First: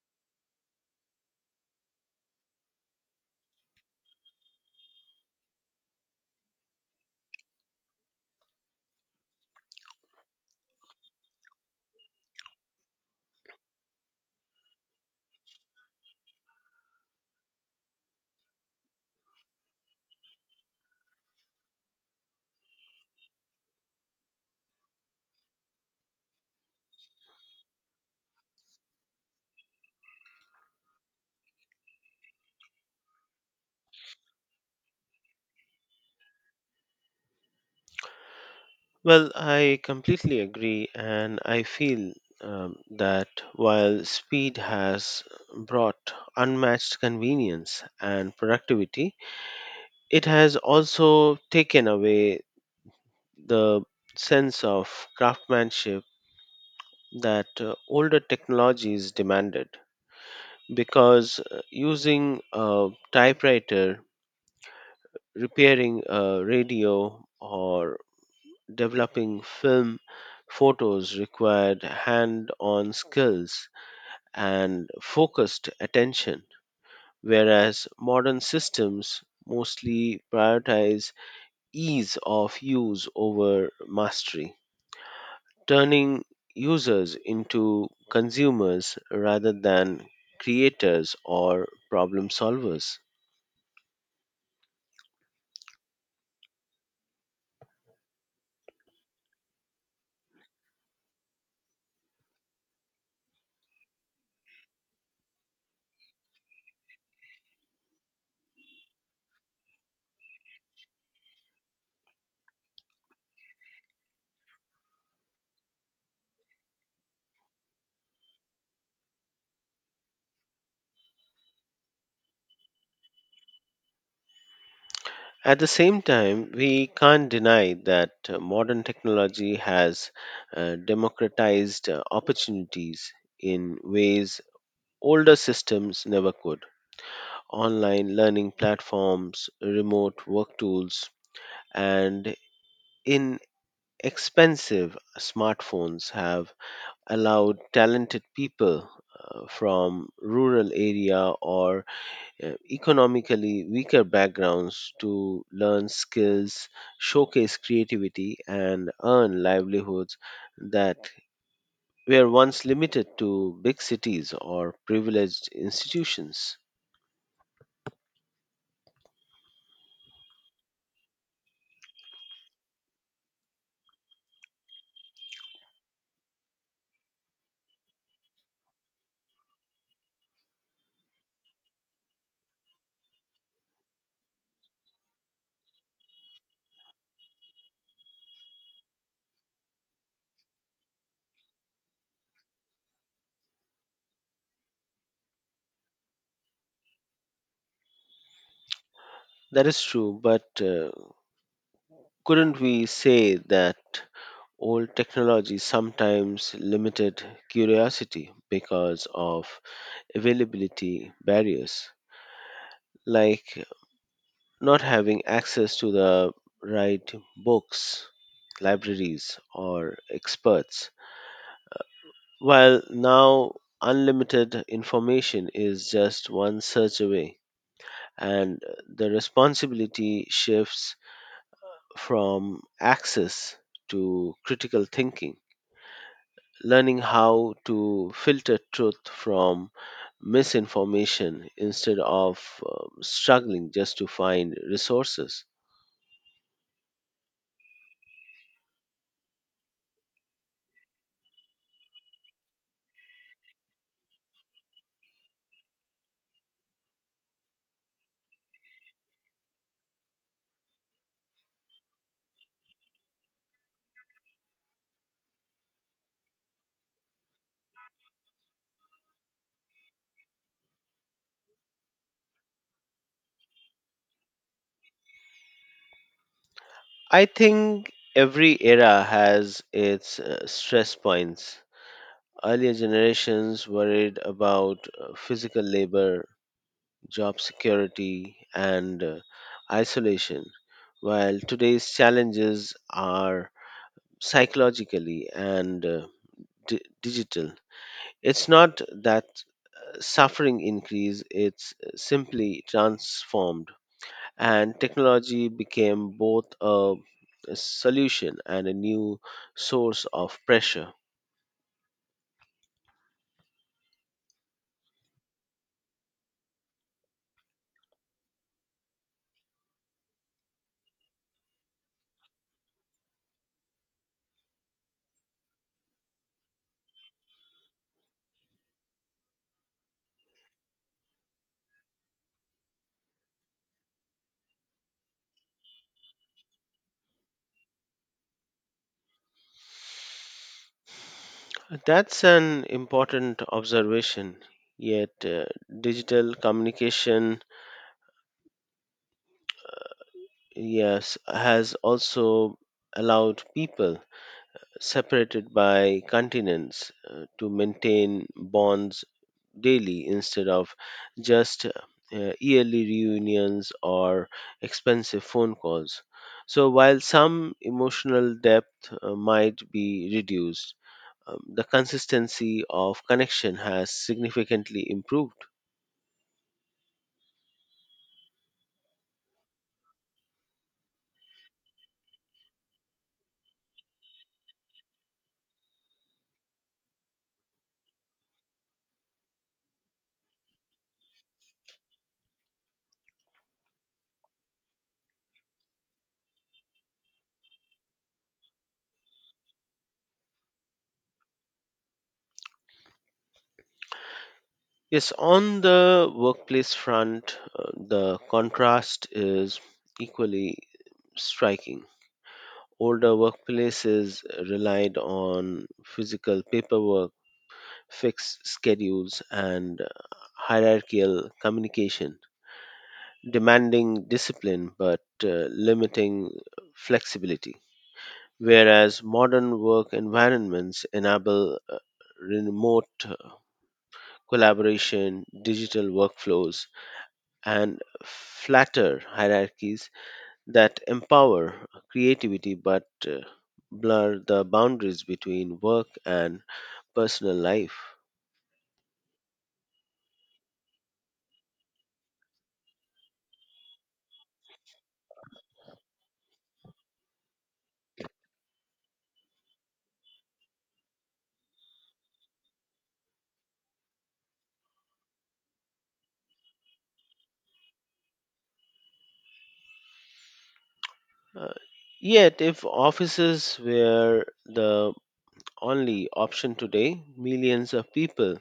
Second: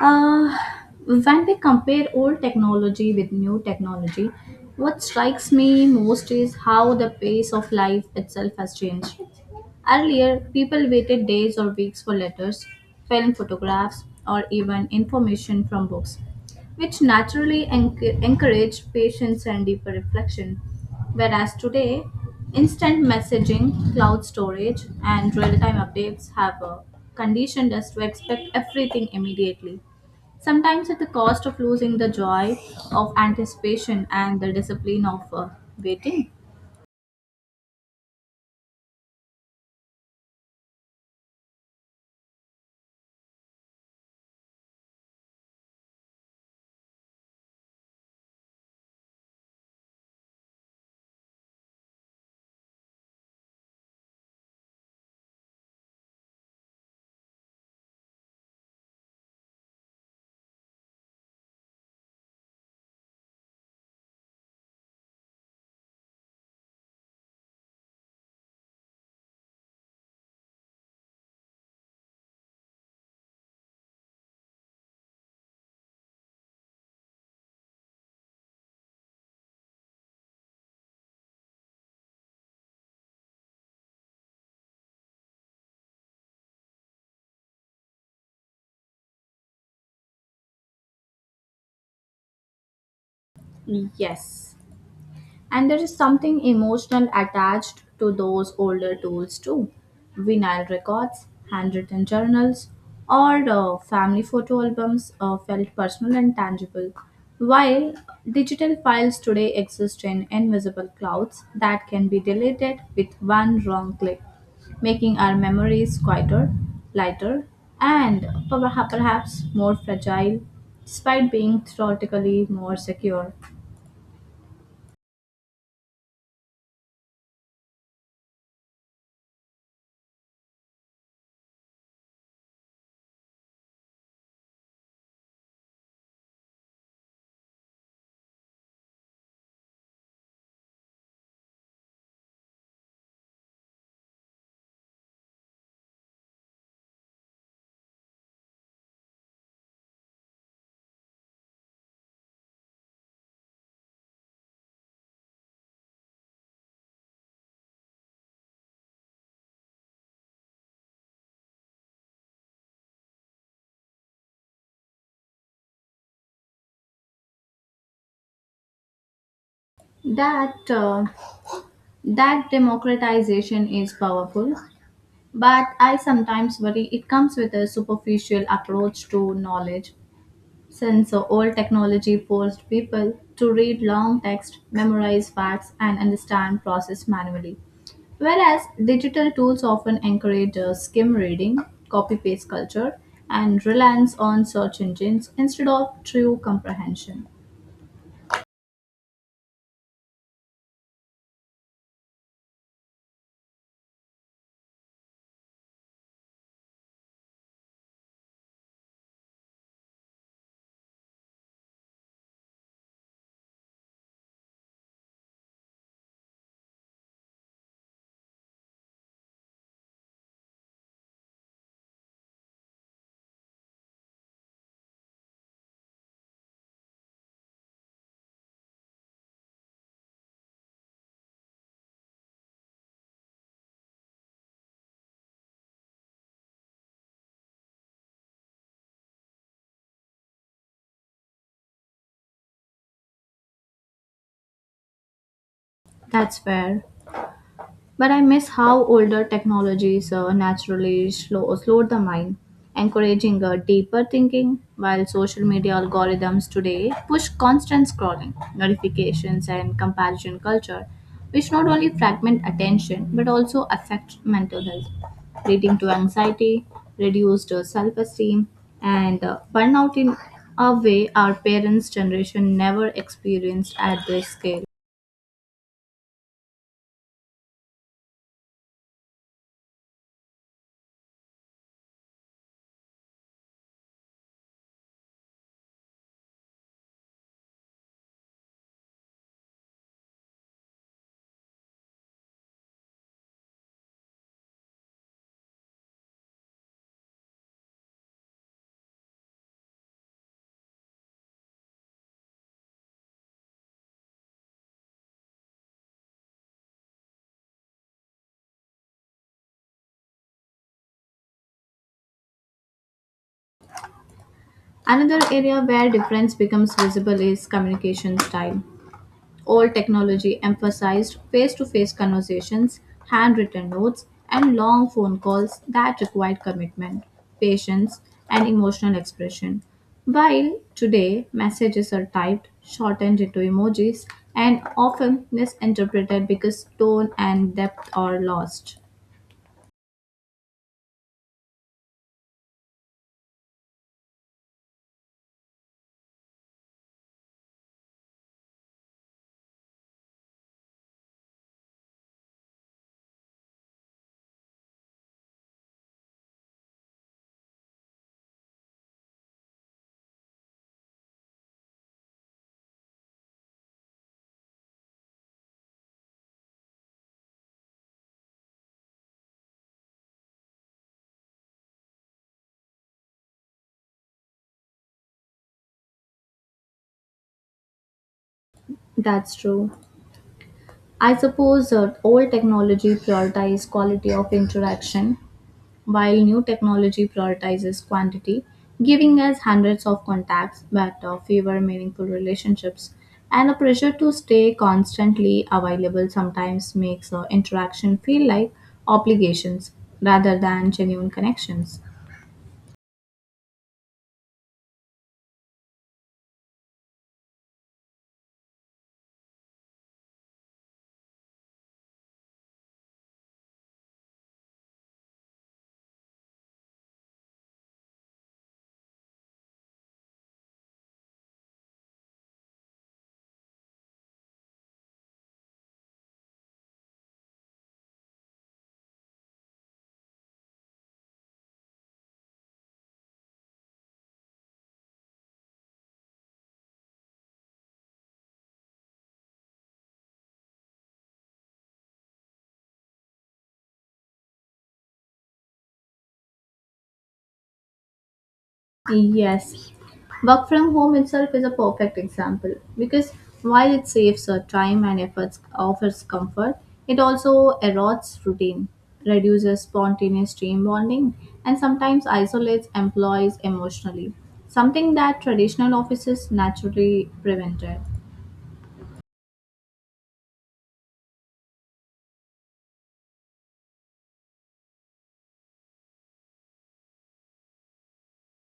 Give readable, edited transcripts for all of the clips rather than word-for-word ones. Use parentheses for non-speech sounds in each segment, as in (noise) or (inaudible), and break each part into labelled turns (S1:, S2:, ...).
S1: Uh, when we compare old technology with new technology, what strikes me most is how the pace of life itself has changed. Earlier, people waited days or weeks for letters, film photographs, or even information from books, which naturally encouraged patience and deeper reflection. Whereas today, instant messaging, cloud storage, and real time updates have conditioned us to expect everything immediately, sometimes at the cost of losing the joy of anticipation and the discipline of waiting.
S2: Well, I completely agree, and I feel that while speed has brought unmatched convenience and productivity, it has also taken away the sense of craftsmanship that older technologies demanded. Because using a typewriter, repairing a radio, or developing film photos required hand on skills and focused attention, whereas modern systems mostly prioritize ease of use over mastery, turning users into consumers rather than creators or problem solvers.
S1: Yes. And there is something emotional attached to those older tools too, vinyl records, handwritten journals, or family photo albums felt personal and tangible. While digital files today exist in invisible clouds that can be deleted with one wrong click, making our memories quieter, lighter, and perhaps more fragile, despite being theoretically more secure.
S2: At the same time, we can't deny that modern technology has democratized opportunities in ways older systems never could. Online learning platforms, remote work tools, and inexpensive smartphones have allowed talented people from rural area or economically weaker backgrounds to learn skills, showcase creativity, and earn livelihoods that were once limited to big cities or privileged institutions.
S1: That uh, That democratization is powerful, but I sometimes worry it comes with a superficial approach to knowledge, since old technology forced people to read long text, memorize facts, and understand process manually. Whereas digital tools often encourage skim reading, copy paste culture, and reliance on search engines instead of true comprehension.
S2: That is true, but couldn't we say that old technology sometimes limited curiosity because of availability barriers? Like not having access to the right books, libraries, or experts. While now unlimited information is just one search away, and the responsibility shifts from access to critical thinking, learning how to filter truth from misinformation instead of struggling just to find resources.
S1: That's fair. But I miss how older technologies slowed the mind, encouraging deeper thinking, while social media algorithms today push constant scrolling, notifications, and comparison culture, which not only fragment attention but also affect mental health, leading to anxiety, reduced self esteem, and burnout in a way our parents' generation never experienced at this scale.
S2: I think every era has its stress points. Earlier generations worried about physical labor, job security, and isolation, while today's challenges are psychologically and digital. It's not that suffering increase, it's simply transformed. And technology became both a solution and a new source of pressure.
S1: Another area where difference becomes visible is communication style. Old technology emphasized face to face conversations, handwritten notes, and long phone calls that required commitment, patience, and emotional expression. While today messages are typed, shortened into emojis, and often misinterpreted because tone and depth are lost.
S2: That's an important observation. Yet, digital communication, yes, has also allowed people separated by continents to maintain bonds daily instead of just yearly reunions or expensive phone calls. So, while some emotional depth might be reduced, the consistency of connection has significantly improved.
S1: That's true. I suppose old technology prioritizes quality of interaction, while new technology prioritizes quantity, giving us hundreds of contacts but fewer meaningful relationships. And a pressure to stay constantly available sometimes makes interaction feel like obligations rather than genuine connections.
S2: Yes, on the workplace front, the contrast is equally striking. Older workplaces relied on physical paperwork, fixed schedules, and hierarchical communication, demanding discipline but limiting flexibility. Whereas modern work environments enable remote collaboration, digital workflows, and flatter hierarchies that empower creativity but blur the boundaries between work and personal life.
S1: Yes. Work from home itself is a perfect example because while it saves time and efforts, offers comfort, it also erodes routine, reduces spontaneous team bonding, and sometimes isolates employees emotionally, something that traditional offices naturally prevented.
S2: Uh, yet, if offices were the only option today, millions of people,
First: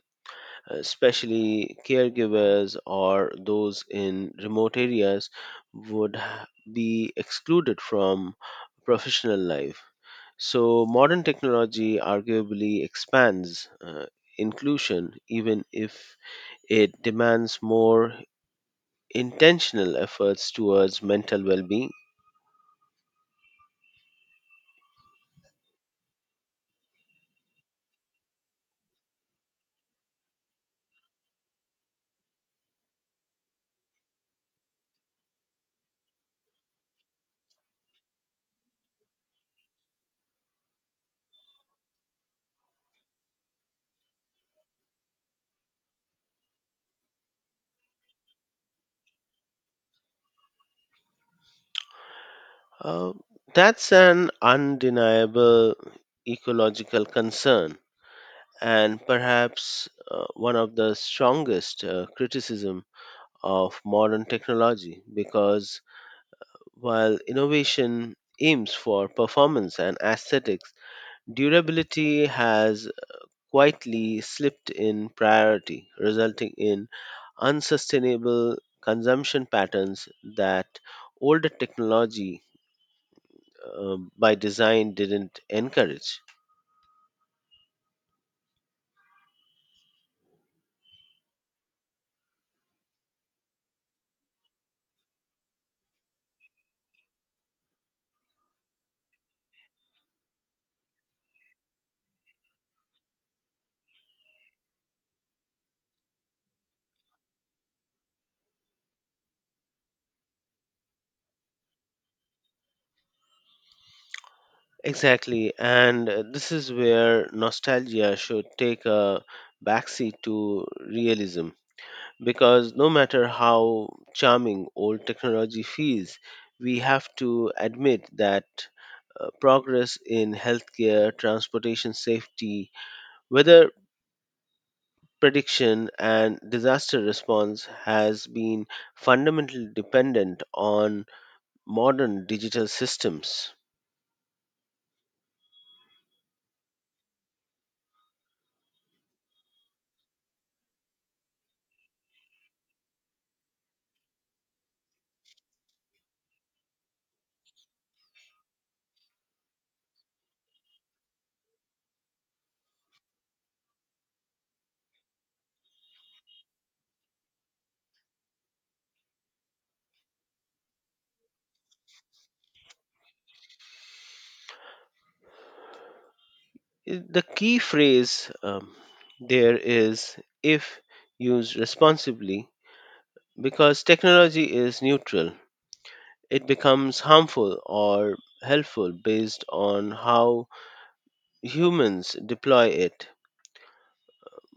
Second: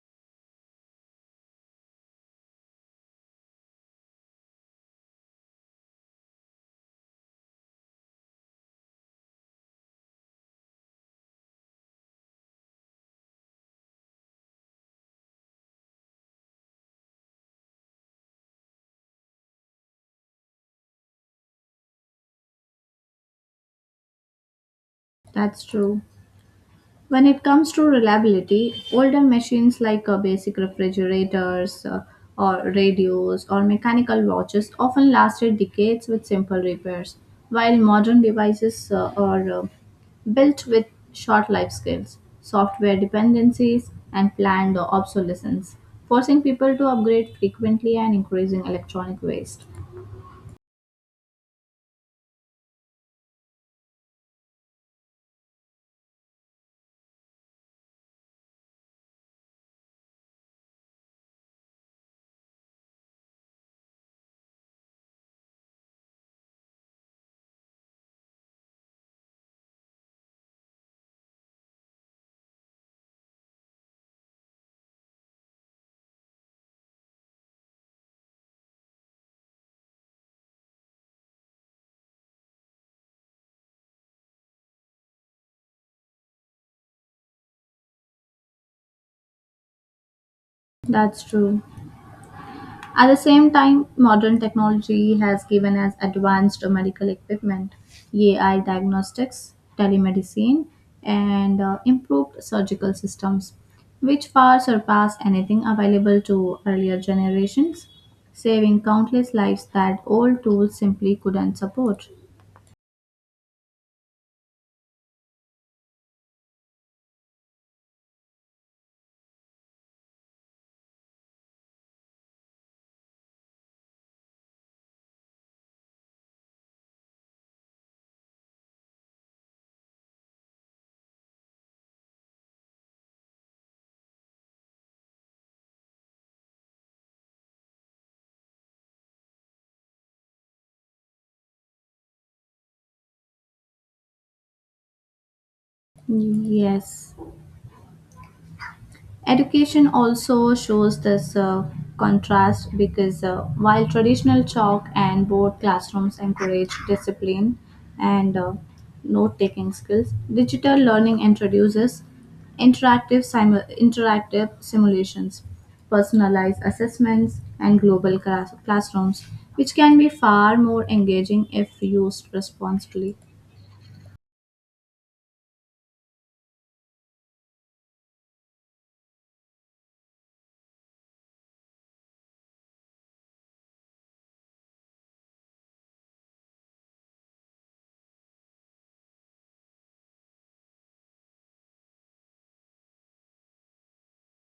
S2: especially caregivers or those in remote areas, would be excluded from professional life. So, modern technology arguably expands inclusion, even if it demands more intentional efforts towards mental well being.
S1: That's true. When it comes to reliability, older machines like basic refrigerators or radios or mechanical watches often lasted decades with simple repairs, while modern devices are built with short life scales, software dependencies, and planned obsolescence, forcing people to upgrade frequently and increasing electronic waste.
S2: Uh, that's an undeniable ecological concern and perhaps one of the strongest criticism of modern technology because while innovation aims for performance and aesthetics, durability has quietly slipped in priority, resulting in unsustainable consumption patterns that older technology by design didn't encourage.
S1: That's true. At the same time, modern technology has given us advanced medical equipment, AI diagnostics, telemedicine, and improved surgical systems, which far surpass anything available to earlier generations, saving countless lives that old tools simply couldn't support.
S2: Exactly, and this is where nostalgia should take a backseat to realism because no matter how charming old technology feels, we have to admit that progress in healthcare, transportation safety, weather prediction, and disaster response has been fundamentally dependent on modern digital systems.
S1: Yes. Education also shows this contrast because while traditional chalk and board classrooms encourage discipline and note taking skills, digital learning introduces interactive simulations, personalized assessments, and classrooms, which can be far more engaging if used responsibly.
S2: The key phrase there is if used responsibly, because technology is neutral. It becomes harmful or helpful based on how humans deploy it,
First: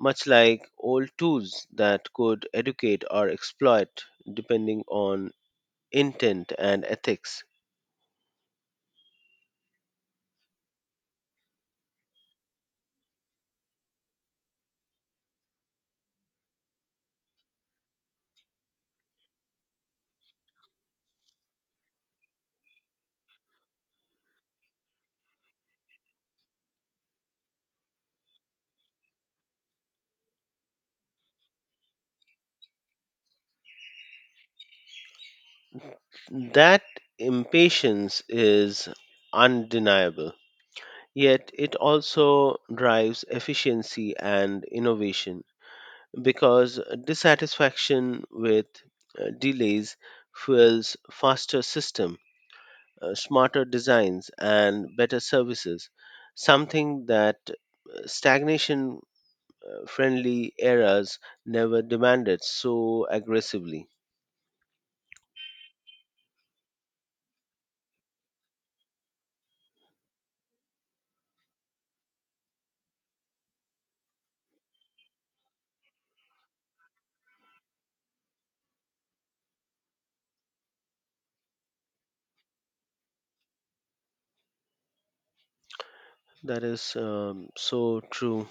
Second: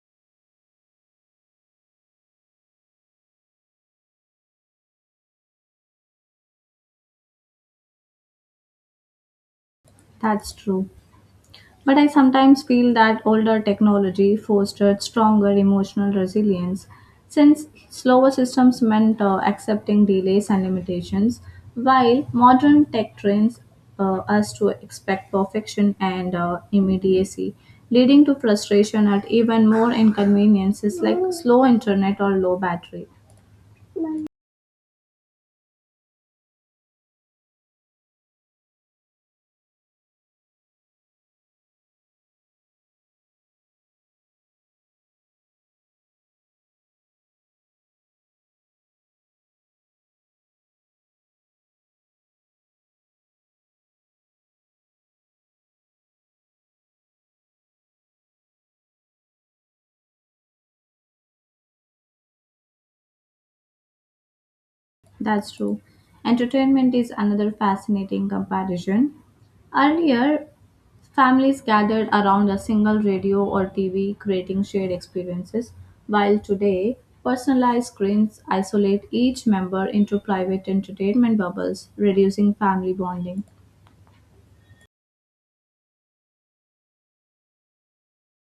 S2: much like old tools that could educate or exploit depending on intent and ethics.
S1: That's true. But I sometimes feel that older technology fostered stronger emotional resilience since slower systems meant accepting delays and limitations, while modern tech trains us to expect perfection and immediacy, leading to frustration at even more inconveniences like slow internet or low battery.
S2: That impatience is undeniable. Yet it also drives efficiency and innovation because dissatisfaction with delays fuels faster system, smarter designs and better services, something that stagnation friendly eras never demanded so aggressively.
S1: That's true. Entertainment is another fascinating comparison. Earlier, families gathered around a single radio or TV, creating shared experiences, while today, personalized screens isolate each member into private entertainment bubbles, reducing family bonding.
S2: That is so true.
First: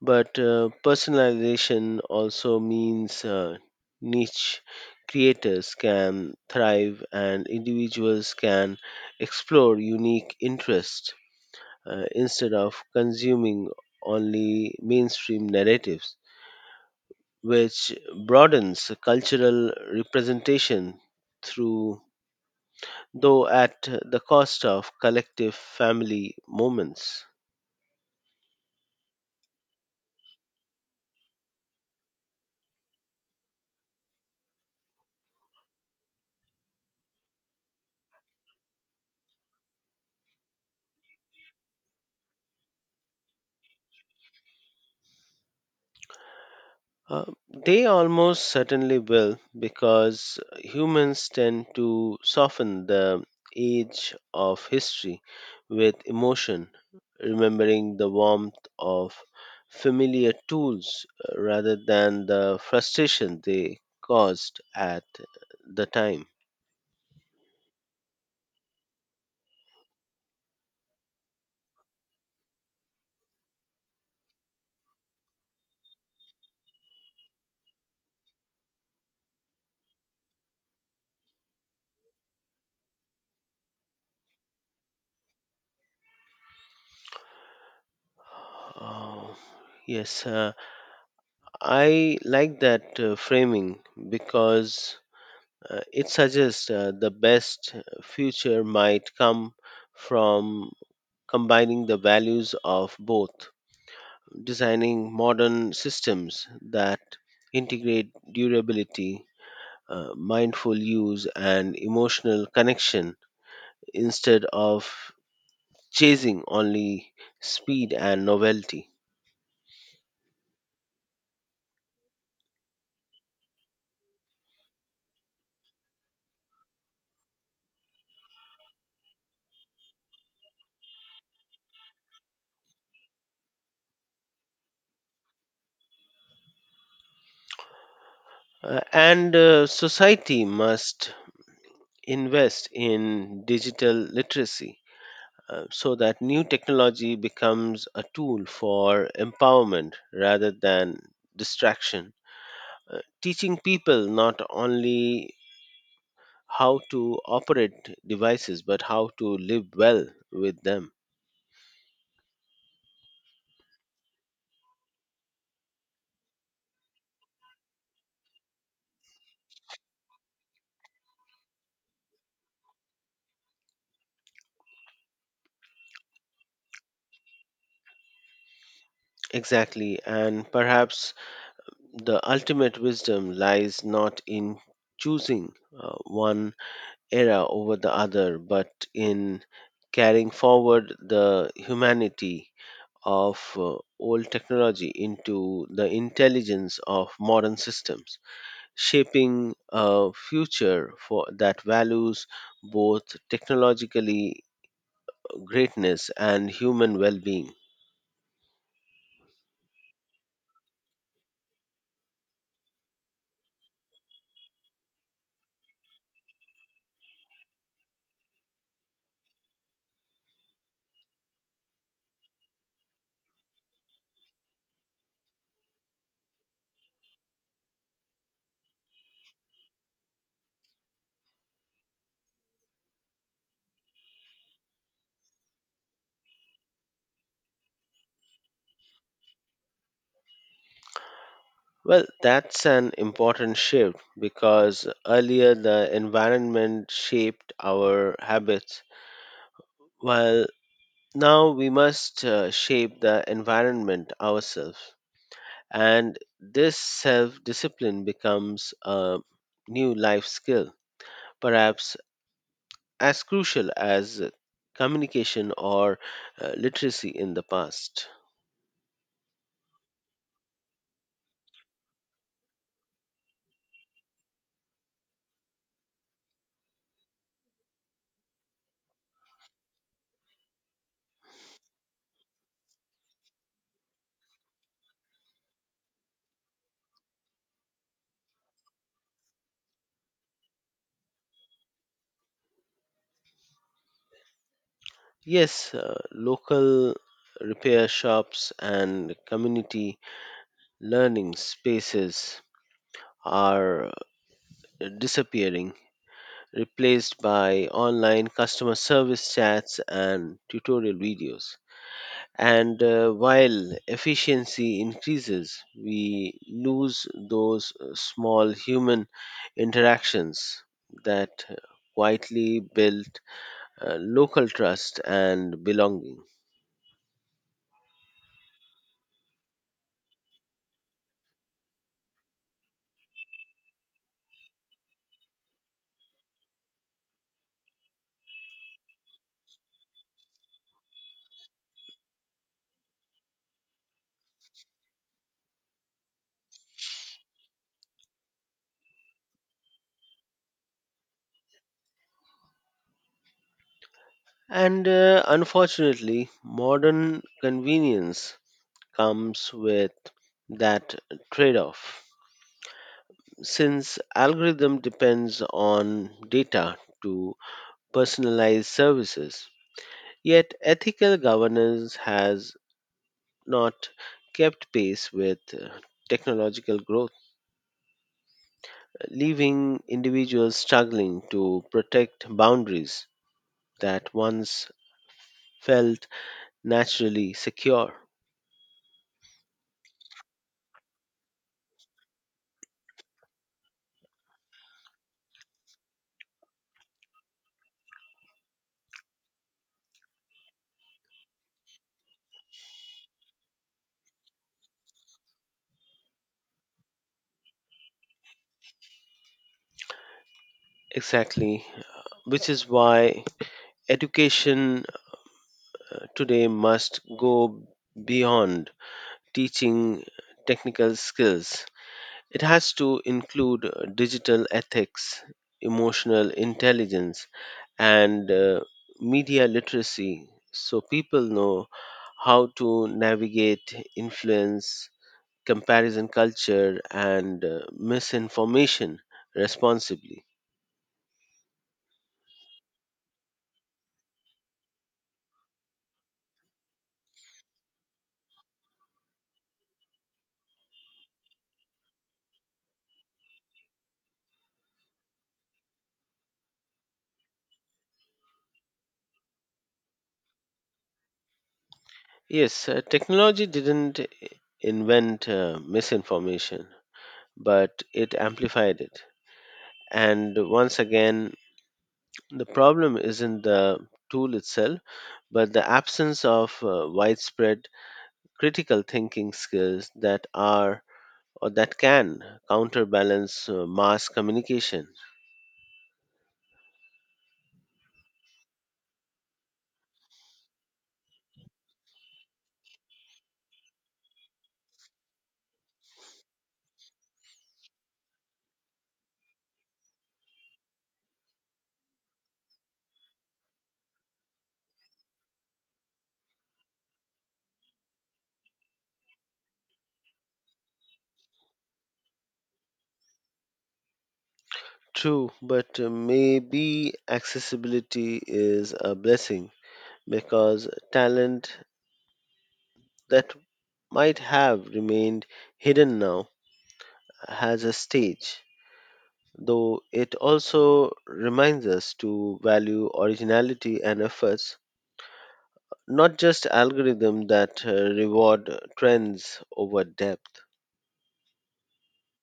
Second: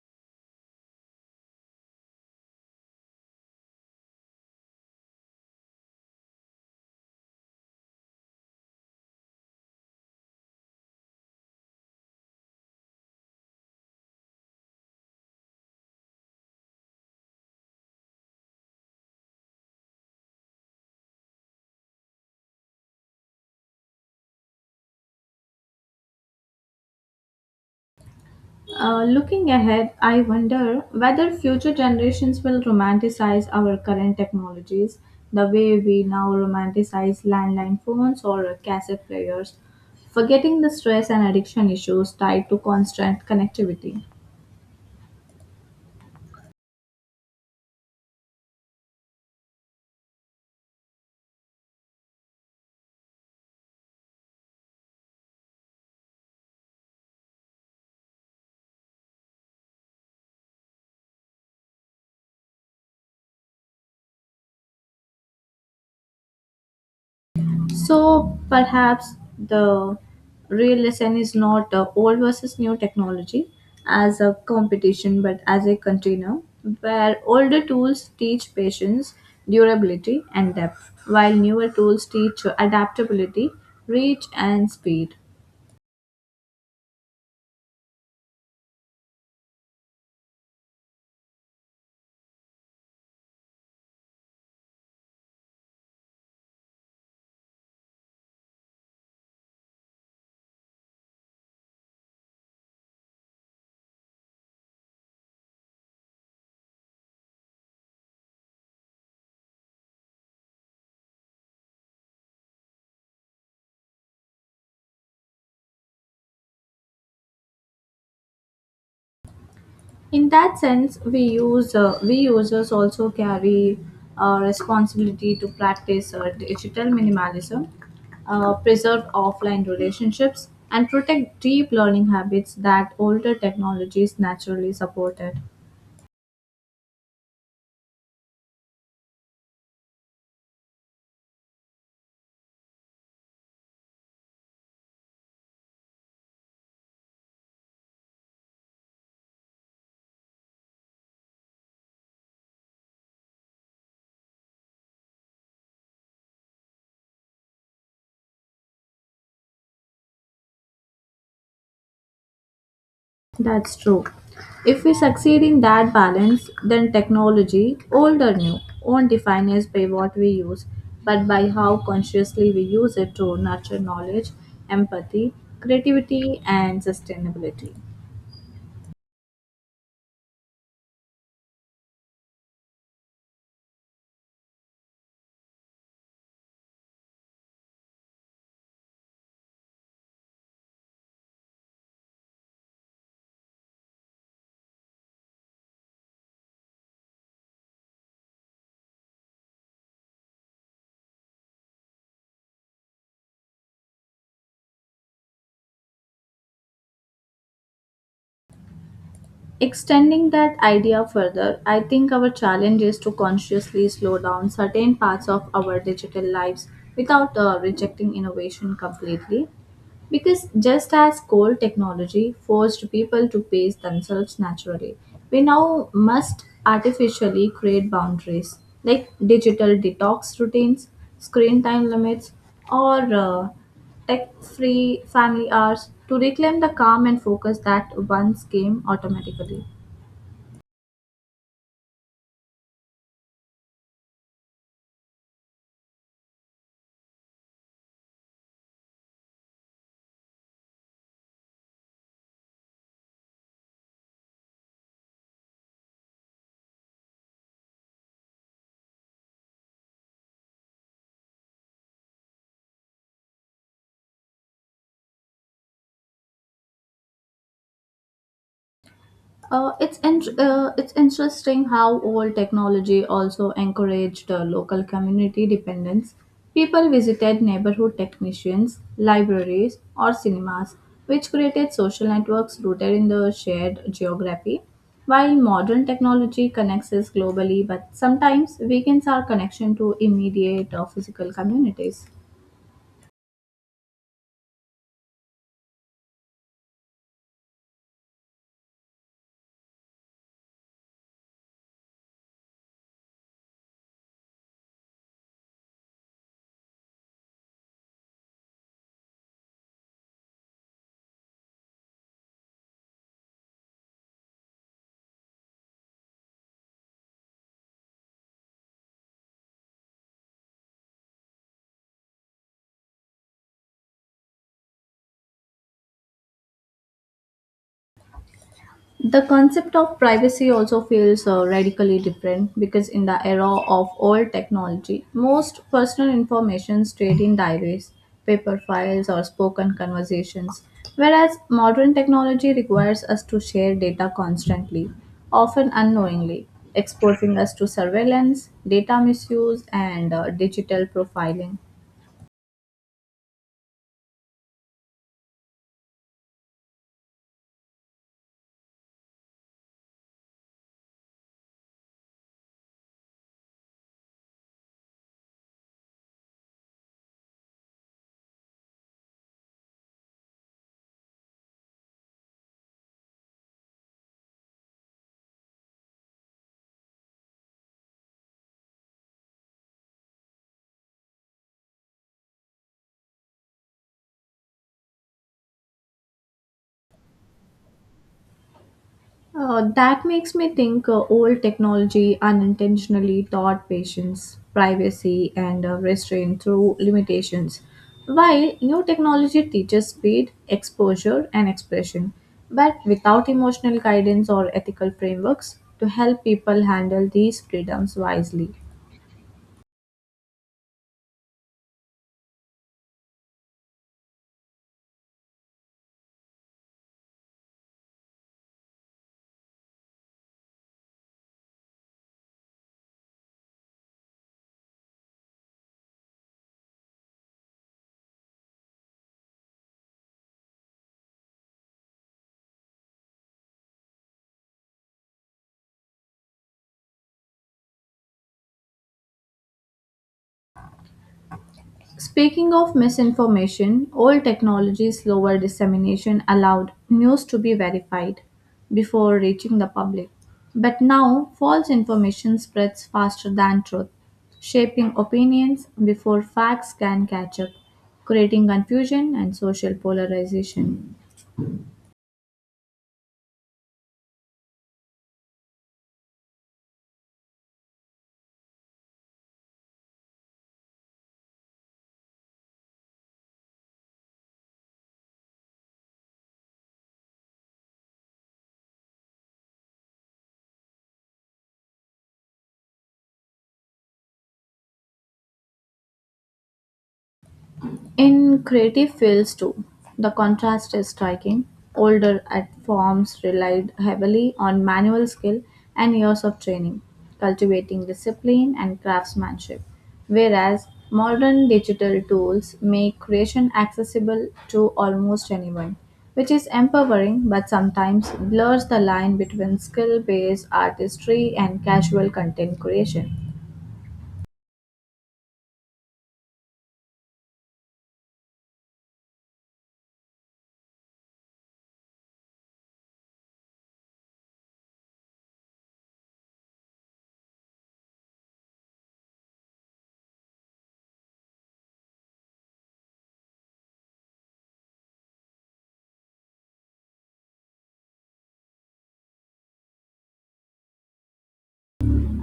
S2: But personalization also means niche creators can thrive and individuals can explore unique interests instead of consuming only mainstream narratives, which broadens cultural representation through though at the cost of collective family moments.
S1: Looking ahead, I wonder whether future generations will romanticize our current technologies the way we now romanticize landline phones or cassette players, forgetting the stress and addiction issues tied to constant connectivity.
S2: Uh, they almost certainly will because humans tend to soften the edge of history with emotion, remembering the warmth of familiar tools rather than the frustration they caused at the time.
S1: So perhaps the real lesson is not old versus new technology as a competition, but as a container where older tools teach patience, durability, and depth, while newer tools teach adaptability, reach, and speed.
S2: Oh, yes, I like that framing because it suggests the best future might come from combining the values of both, designing modern systems that integrate durability, mindful use, and emotional connection instead of chasing only speed and novelty.
S1: In that sense we users also carry a responsibility to practice digital minimalism, preserve offline relationships and protect deep learning habits that older technologies naturally supported.
S2: And society must invest in digital literacy so that new technology becomes a tool for empowerment rather than distraction. Teaching people not only how to operate devices but how to live well with them.
S1: That's true. If we succeed in that balance, then technology, old or new, won't define us by what we use, but by how consciously we use it to nurture knowledge, empathy, creativity, and sustainability.
S2: Exactly, and perhaps the ultimate wisdom lies not in choosing one era over the other, but in carrying forward the humanity of old technology into the intelligence of modern systems, shaping a future for, that values both technologically greatness and human well being.
S1: Extending that idea further, I think our challenge is to consciously slow down certain parts of our digital lives without rejecting innovation completely. Because just as cold technology forced people to pace themselves naturally, we now must artificially create boundaries like digital detox routines, screen time limits, or tech free family hours to reclaim the calm and focus that once came automatically.
S2: Well, that's an important shift because earlier the environment shaped our habits, while now we must shape the environment ourselves. And this self discipline becomes a new life skill, perhaps as crucial as communication or literacy in the past.
S1: It's interesting how old technology also encouraged local community dependence. People visited neighborhood technicians, libraries, or cinemas, which created social networks rooted in the shared geography. While modern technology connects us globally, but sometimes weakens our connection to immediate or physical communities.
S2: Yes, local repair shops and community learning spaces are disappearing, replaced by online customer service chats and tutorial videos. And while efficiency increases, we lose those small human interactions that quietly build local trust and belonging.
S1: The concept of privacy also feels radically different because in the era of old technology, most personal information stayed in diaries, paper files, or spoken conversations, whereas modern technology requires us to share data constantly, often unknowingly, exposing us to surveillance, data misuse, and digital profiling.
S2: And unfortunately, modern convenience comes with that trade off. Since algorithm depends on data to personalize services, yet ethical governance has not kept pace with technological growth, leaving individuals struggling to protect boundaries that once felt naturally secure.
S1: That makes me think old technology unintentionally taught patients privacy and restraint through limitations, while new technology teaches speed, exposure, and expression, but without emotional guidance or ethical frameworks to help people handle these freedoms wisely.
S2: Exactly, which is why education today must go beyond teaching technical skills. It has to include digital ethics, emotional intelligence, and media literacy so people know how to navigate influence, comparison culture, and misinformation responsibly.
S1: Speaking of misinformation, old technologies slower dissemination allowed news to be verified before reaching the public. But now, false information spreads faster than truth, shaping opinions before facts can catch up, creating confusion and social polarization.
S2: Yes, technology didn't invent misinformation, but it amplified it. And once again, the problem isn't the tool itself, but the absence of widespread critical thinking skills that are or that can counterbalance mass communication.
S1: In creative fields too, the contrast is striking. Older art forms relied heavily on manual skill and years of training, cultivating discipline and craftsmanship, whereas modern digital tools make creation accessible to almost anyone, which is empowering but sometimes blurs the line between skill based artistry and casual content creation.
S2: True, but maybe accessibility is a blessing because talent that might have remained hidden now has a stage. Though it also reminds us to value originality and efforts, not just algorithms that reward trends over depth.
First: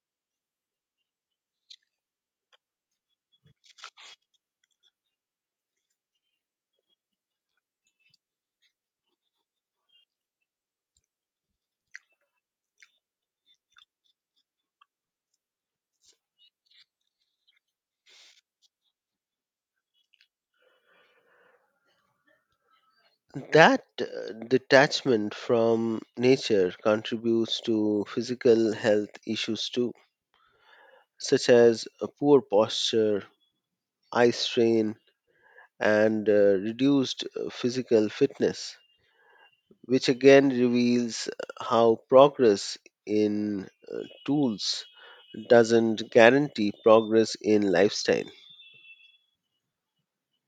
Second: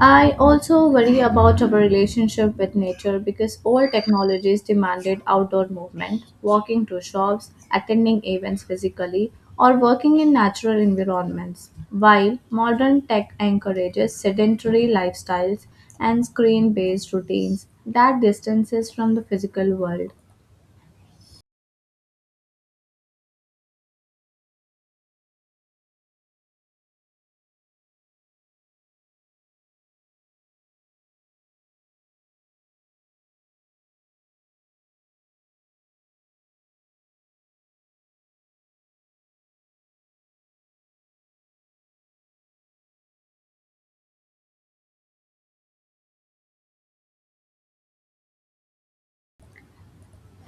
S1: I also worry about our relationship with nature because old technologies demanded outdoor movement, walking to shops, attending events physically, or working in natural environments, while modern tech encourages sedentary lifestyles and screen based routines that distances from the physical world.
S2: That detachment from nature contributes to physical health issues too, such as poor posture, eye strain, and reduced physical fitness, which again reveals how progress in uh, tools doesn't guarantee progress in lifestyle.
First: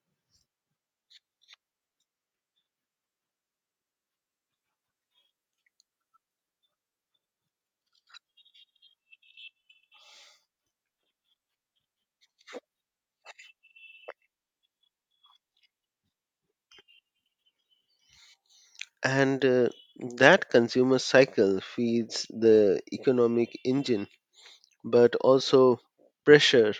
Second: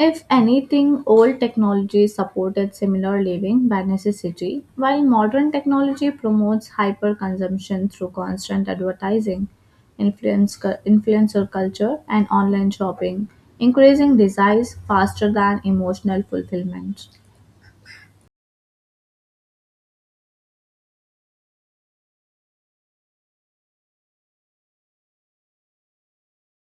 S1: If anything, old technology supported similar living by necessity, while modern technology promotes hyper consumption through constant advertising, influencer culture, and online shopping, increasing desires faster than emotional fulfillment.
S2: And that consumer cycle feeds the economic engine, but also pressure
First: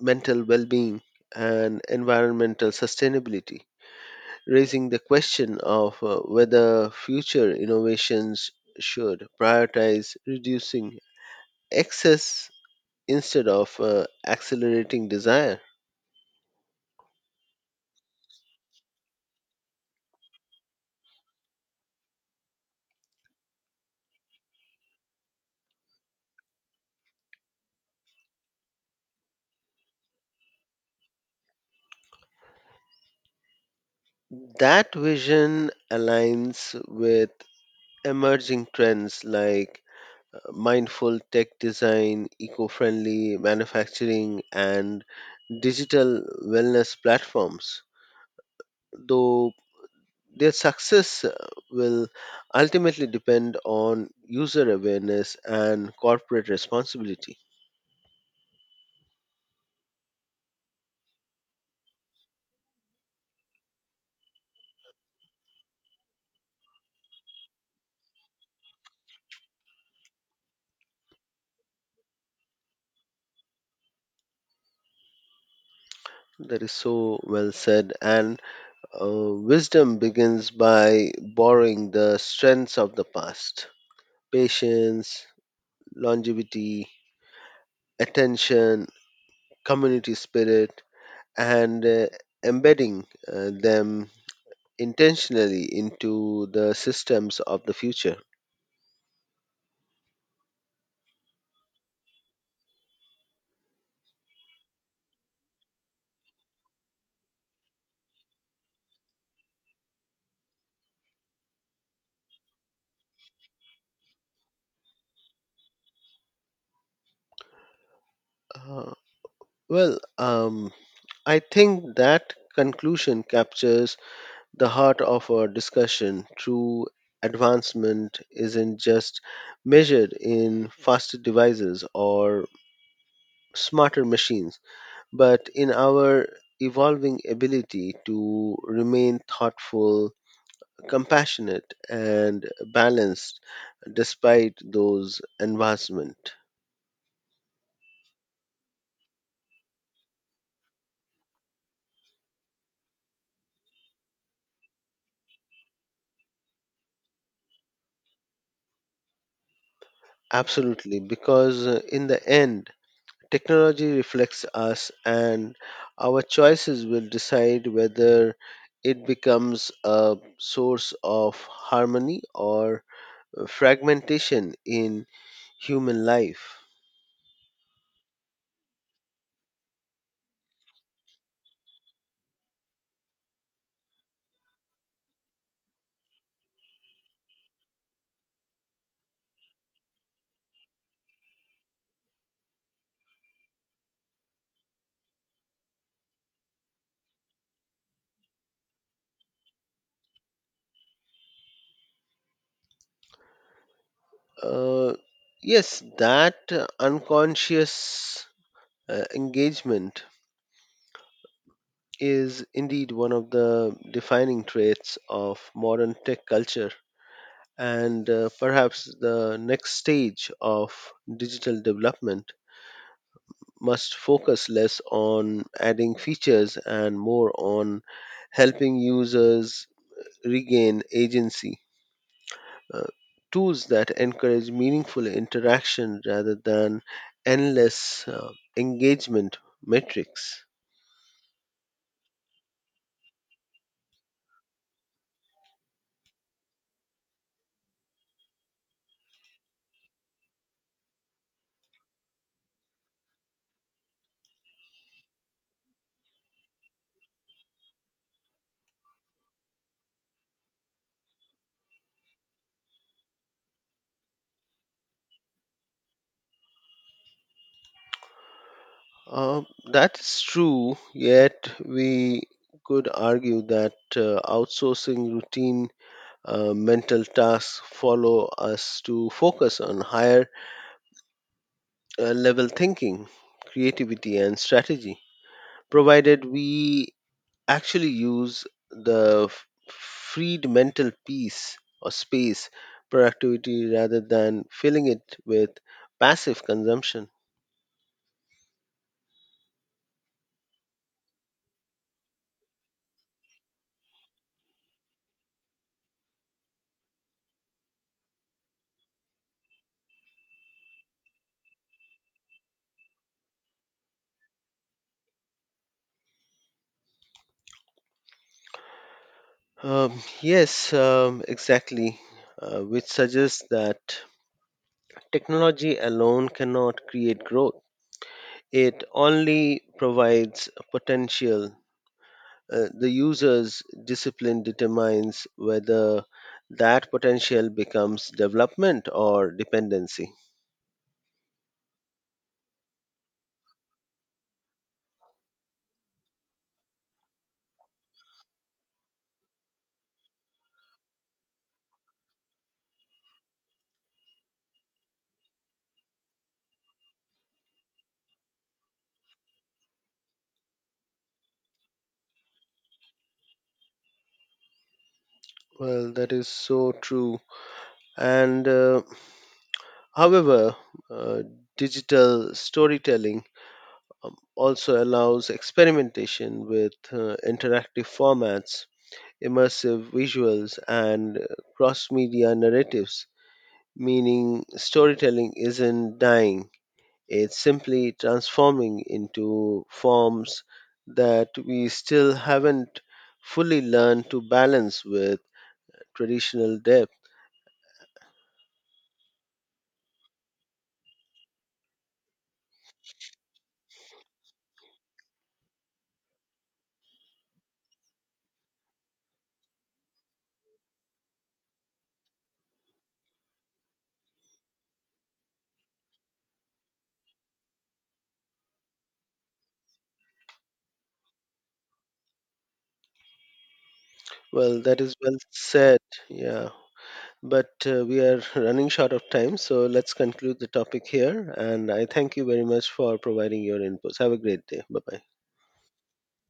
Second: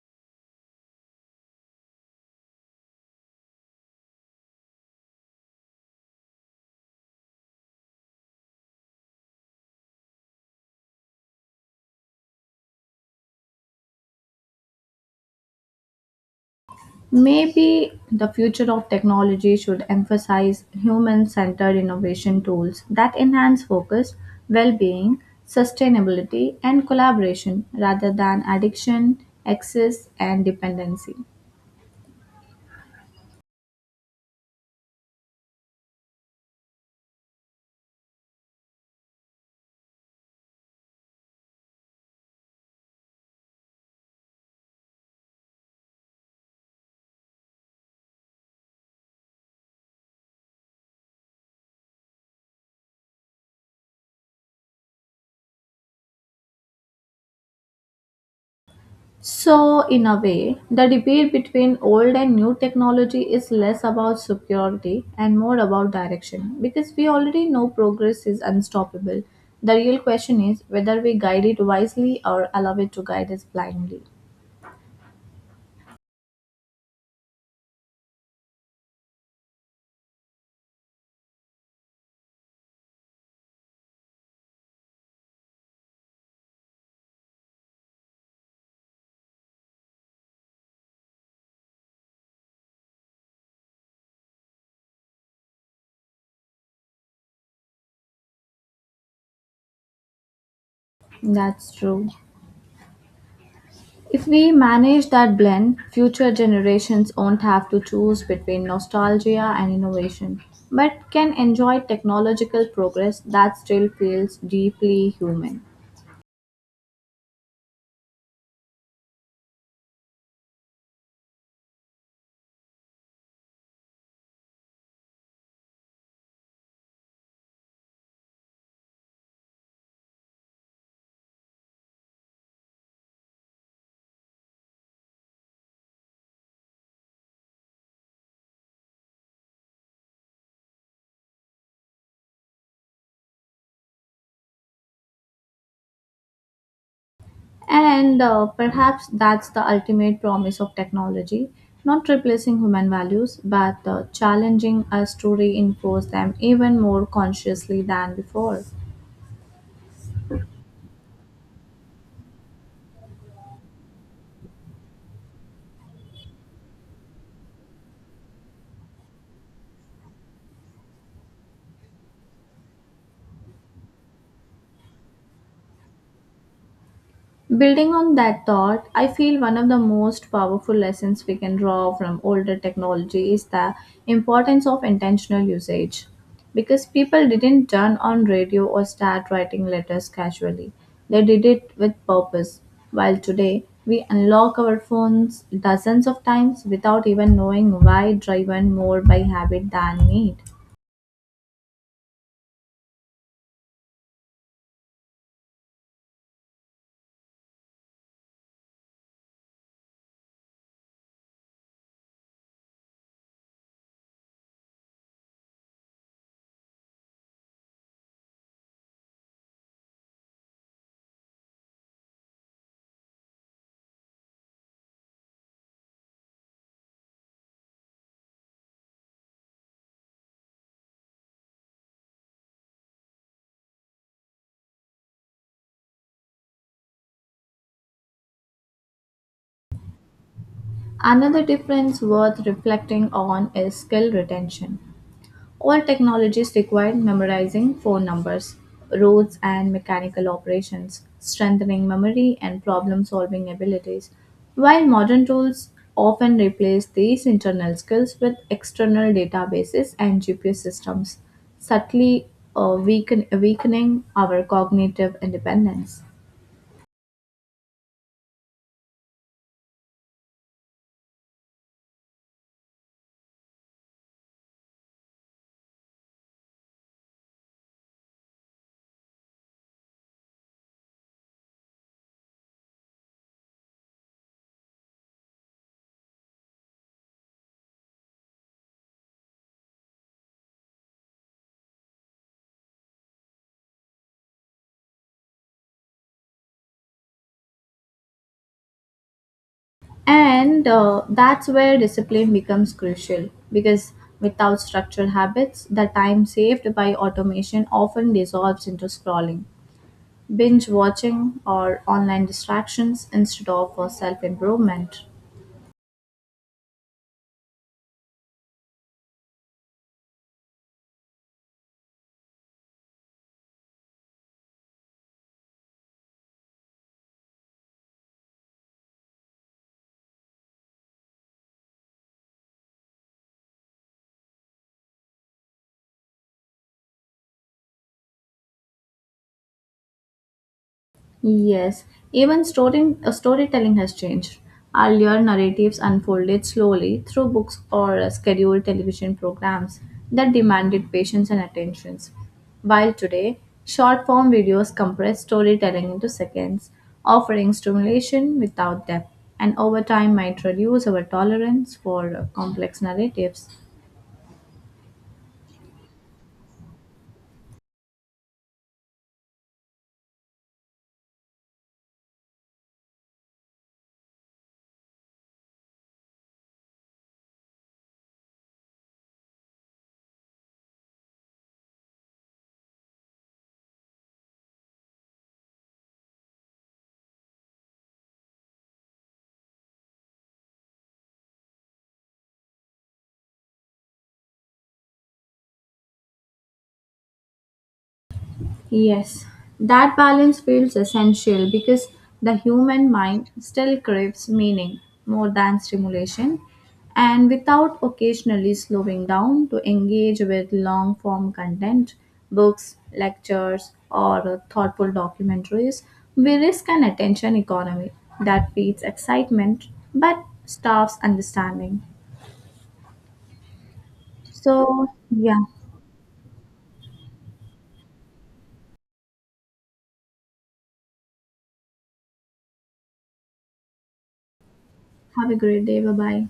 S2: mental well being, and environmental sustainability, raising the question of whether future innovations should prioritize reducing excess instead of accelerating desire.
S1: Maybe the future of technology should emphasize human centered innovation tools that enhance focus, well being, sustainability, and collaboration rather than addiction, excess, and dependency.
S2: That vision aligns with emerging trends like mindful tech design, eco friendly manufacturing, and digital wellness platforms, though their success will ultimately depend on user awareness and corporate responsibility.
S1: So, in a way, the debate between old and new technology is less about superiority and more about direction because we already know progress is unstoppable. The real question is whether we guide it wisely or allow it to guide us blindly.
S2: That is so well said. And wisdom begins by borrowing the strengths of the past, patience, longevity, attention, community spirit, and embedding them intentionally into the systems of the future.
S1: That's true. If we manage that blend, future generations won't have to choose between nostalgia and innovation, but can enjoy technological progress that still feels deeply human.
S2: Uh, well, I think that conclusion captures the heart of our discussion. True advancement isn't just measured in faster devices or smarter machines, but in our evolving ability to remain thoughtful, compassionate, and balanced despite those advancements.
S1: And perhaps that's the ultimate promise of technology, not replacing human values, but challenging us to reinforce them even more consciously than before.
S2: Absolutely, because in the end, technology reflects us, and our choices will decide whether it becomes a source of harmony or fragmentation in human life.
S1: Building on that thought, I feel one of the most powerful lessons we can draw from older technology is the importance of intentional usage. Because people didn't turn on radio or start writing letters casually, they did it with purpose. While today, we unlock our phones dozens of times without even knowing why, driven more by habit than need.
S2: Uh, yes, that unconscious engagement is indeed one of the defining traits of modern tech culture and perhaps the next stage of digital development must focus less on adding features and more on helping users regain agency. Uh, tools that encourage meaningful interaction rather than endless engagement metrics.
S1: Another difference worth reflecting on is skill retention. All technologies required memorizing phone numbers, roads, and mechanical operations, strengthening memory and problem solving abilities, while modern tools often replace these internal skills with external databases and GPS systems, subtly weakening our cognitive independence.
S2: Uh, that's true, yet we could argue that outsourcing routine mental tasks follow us to focus on higher level thinking, creativity, and strategy, provided we actually use the f- freed mental peace or space productivity rather than filling it with passive consumption.
S1: And that's where discipline becomes crucial because without structured habits, the time saved by automation often dissolves into scrolling, binge watching, or online distractions instead of self improvement.
S2: Yes, exactly, which suggests that technology alone cannot create growth. It only provides potential, the user's discipline determines whether that potential becomes development or dependency.
S1: Yes, storytelling has changed. Earlier, narratives unfolded slowly through books or scheduled television programs that demanded patience and attentions. While today, short form videos compress storytelling into seconds, offering stimulation without depth, and over time might reduce our tolerance for complex narratives.
S2: Well, that is so true. And however, uh, digital storytelling also allows experimentation with interactive formats, immersive visuals, and cross media narratives, meaning storytelling isn't dying. It's simply transforming into forms that we still haven't fully learned to balance with traditional depth.
S1: Yes, that balance feels essential because the human mind still craves meaning more than stimulation, and without occasionally slowing down to engage with long form content, books, lectures, or thoughtful documentaries, we risk an attention economy that feeds excitement but starves understanding.
S2: Well, that
S1: So,
S2: is well
S1: yeah,
S2: said. Yeah. But we are (laughs) running short of time, so let's conclude the topic here. And I thank you very much for providing your inputs. Have a great day. Bye bye.
S1: have a great day. Bye bye.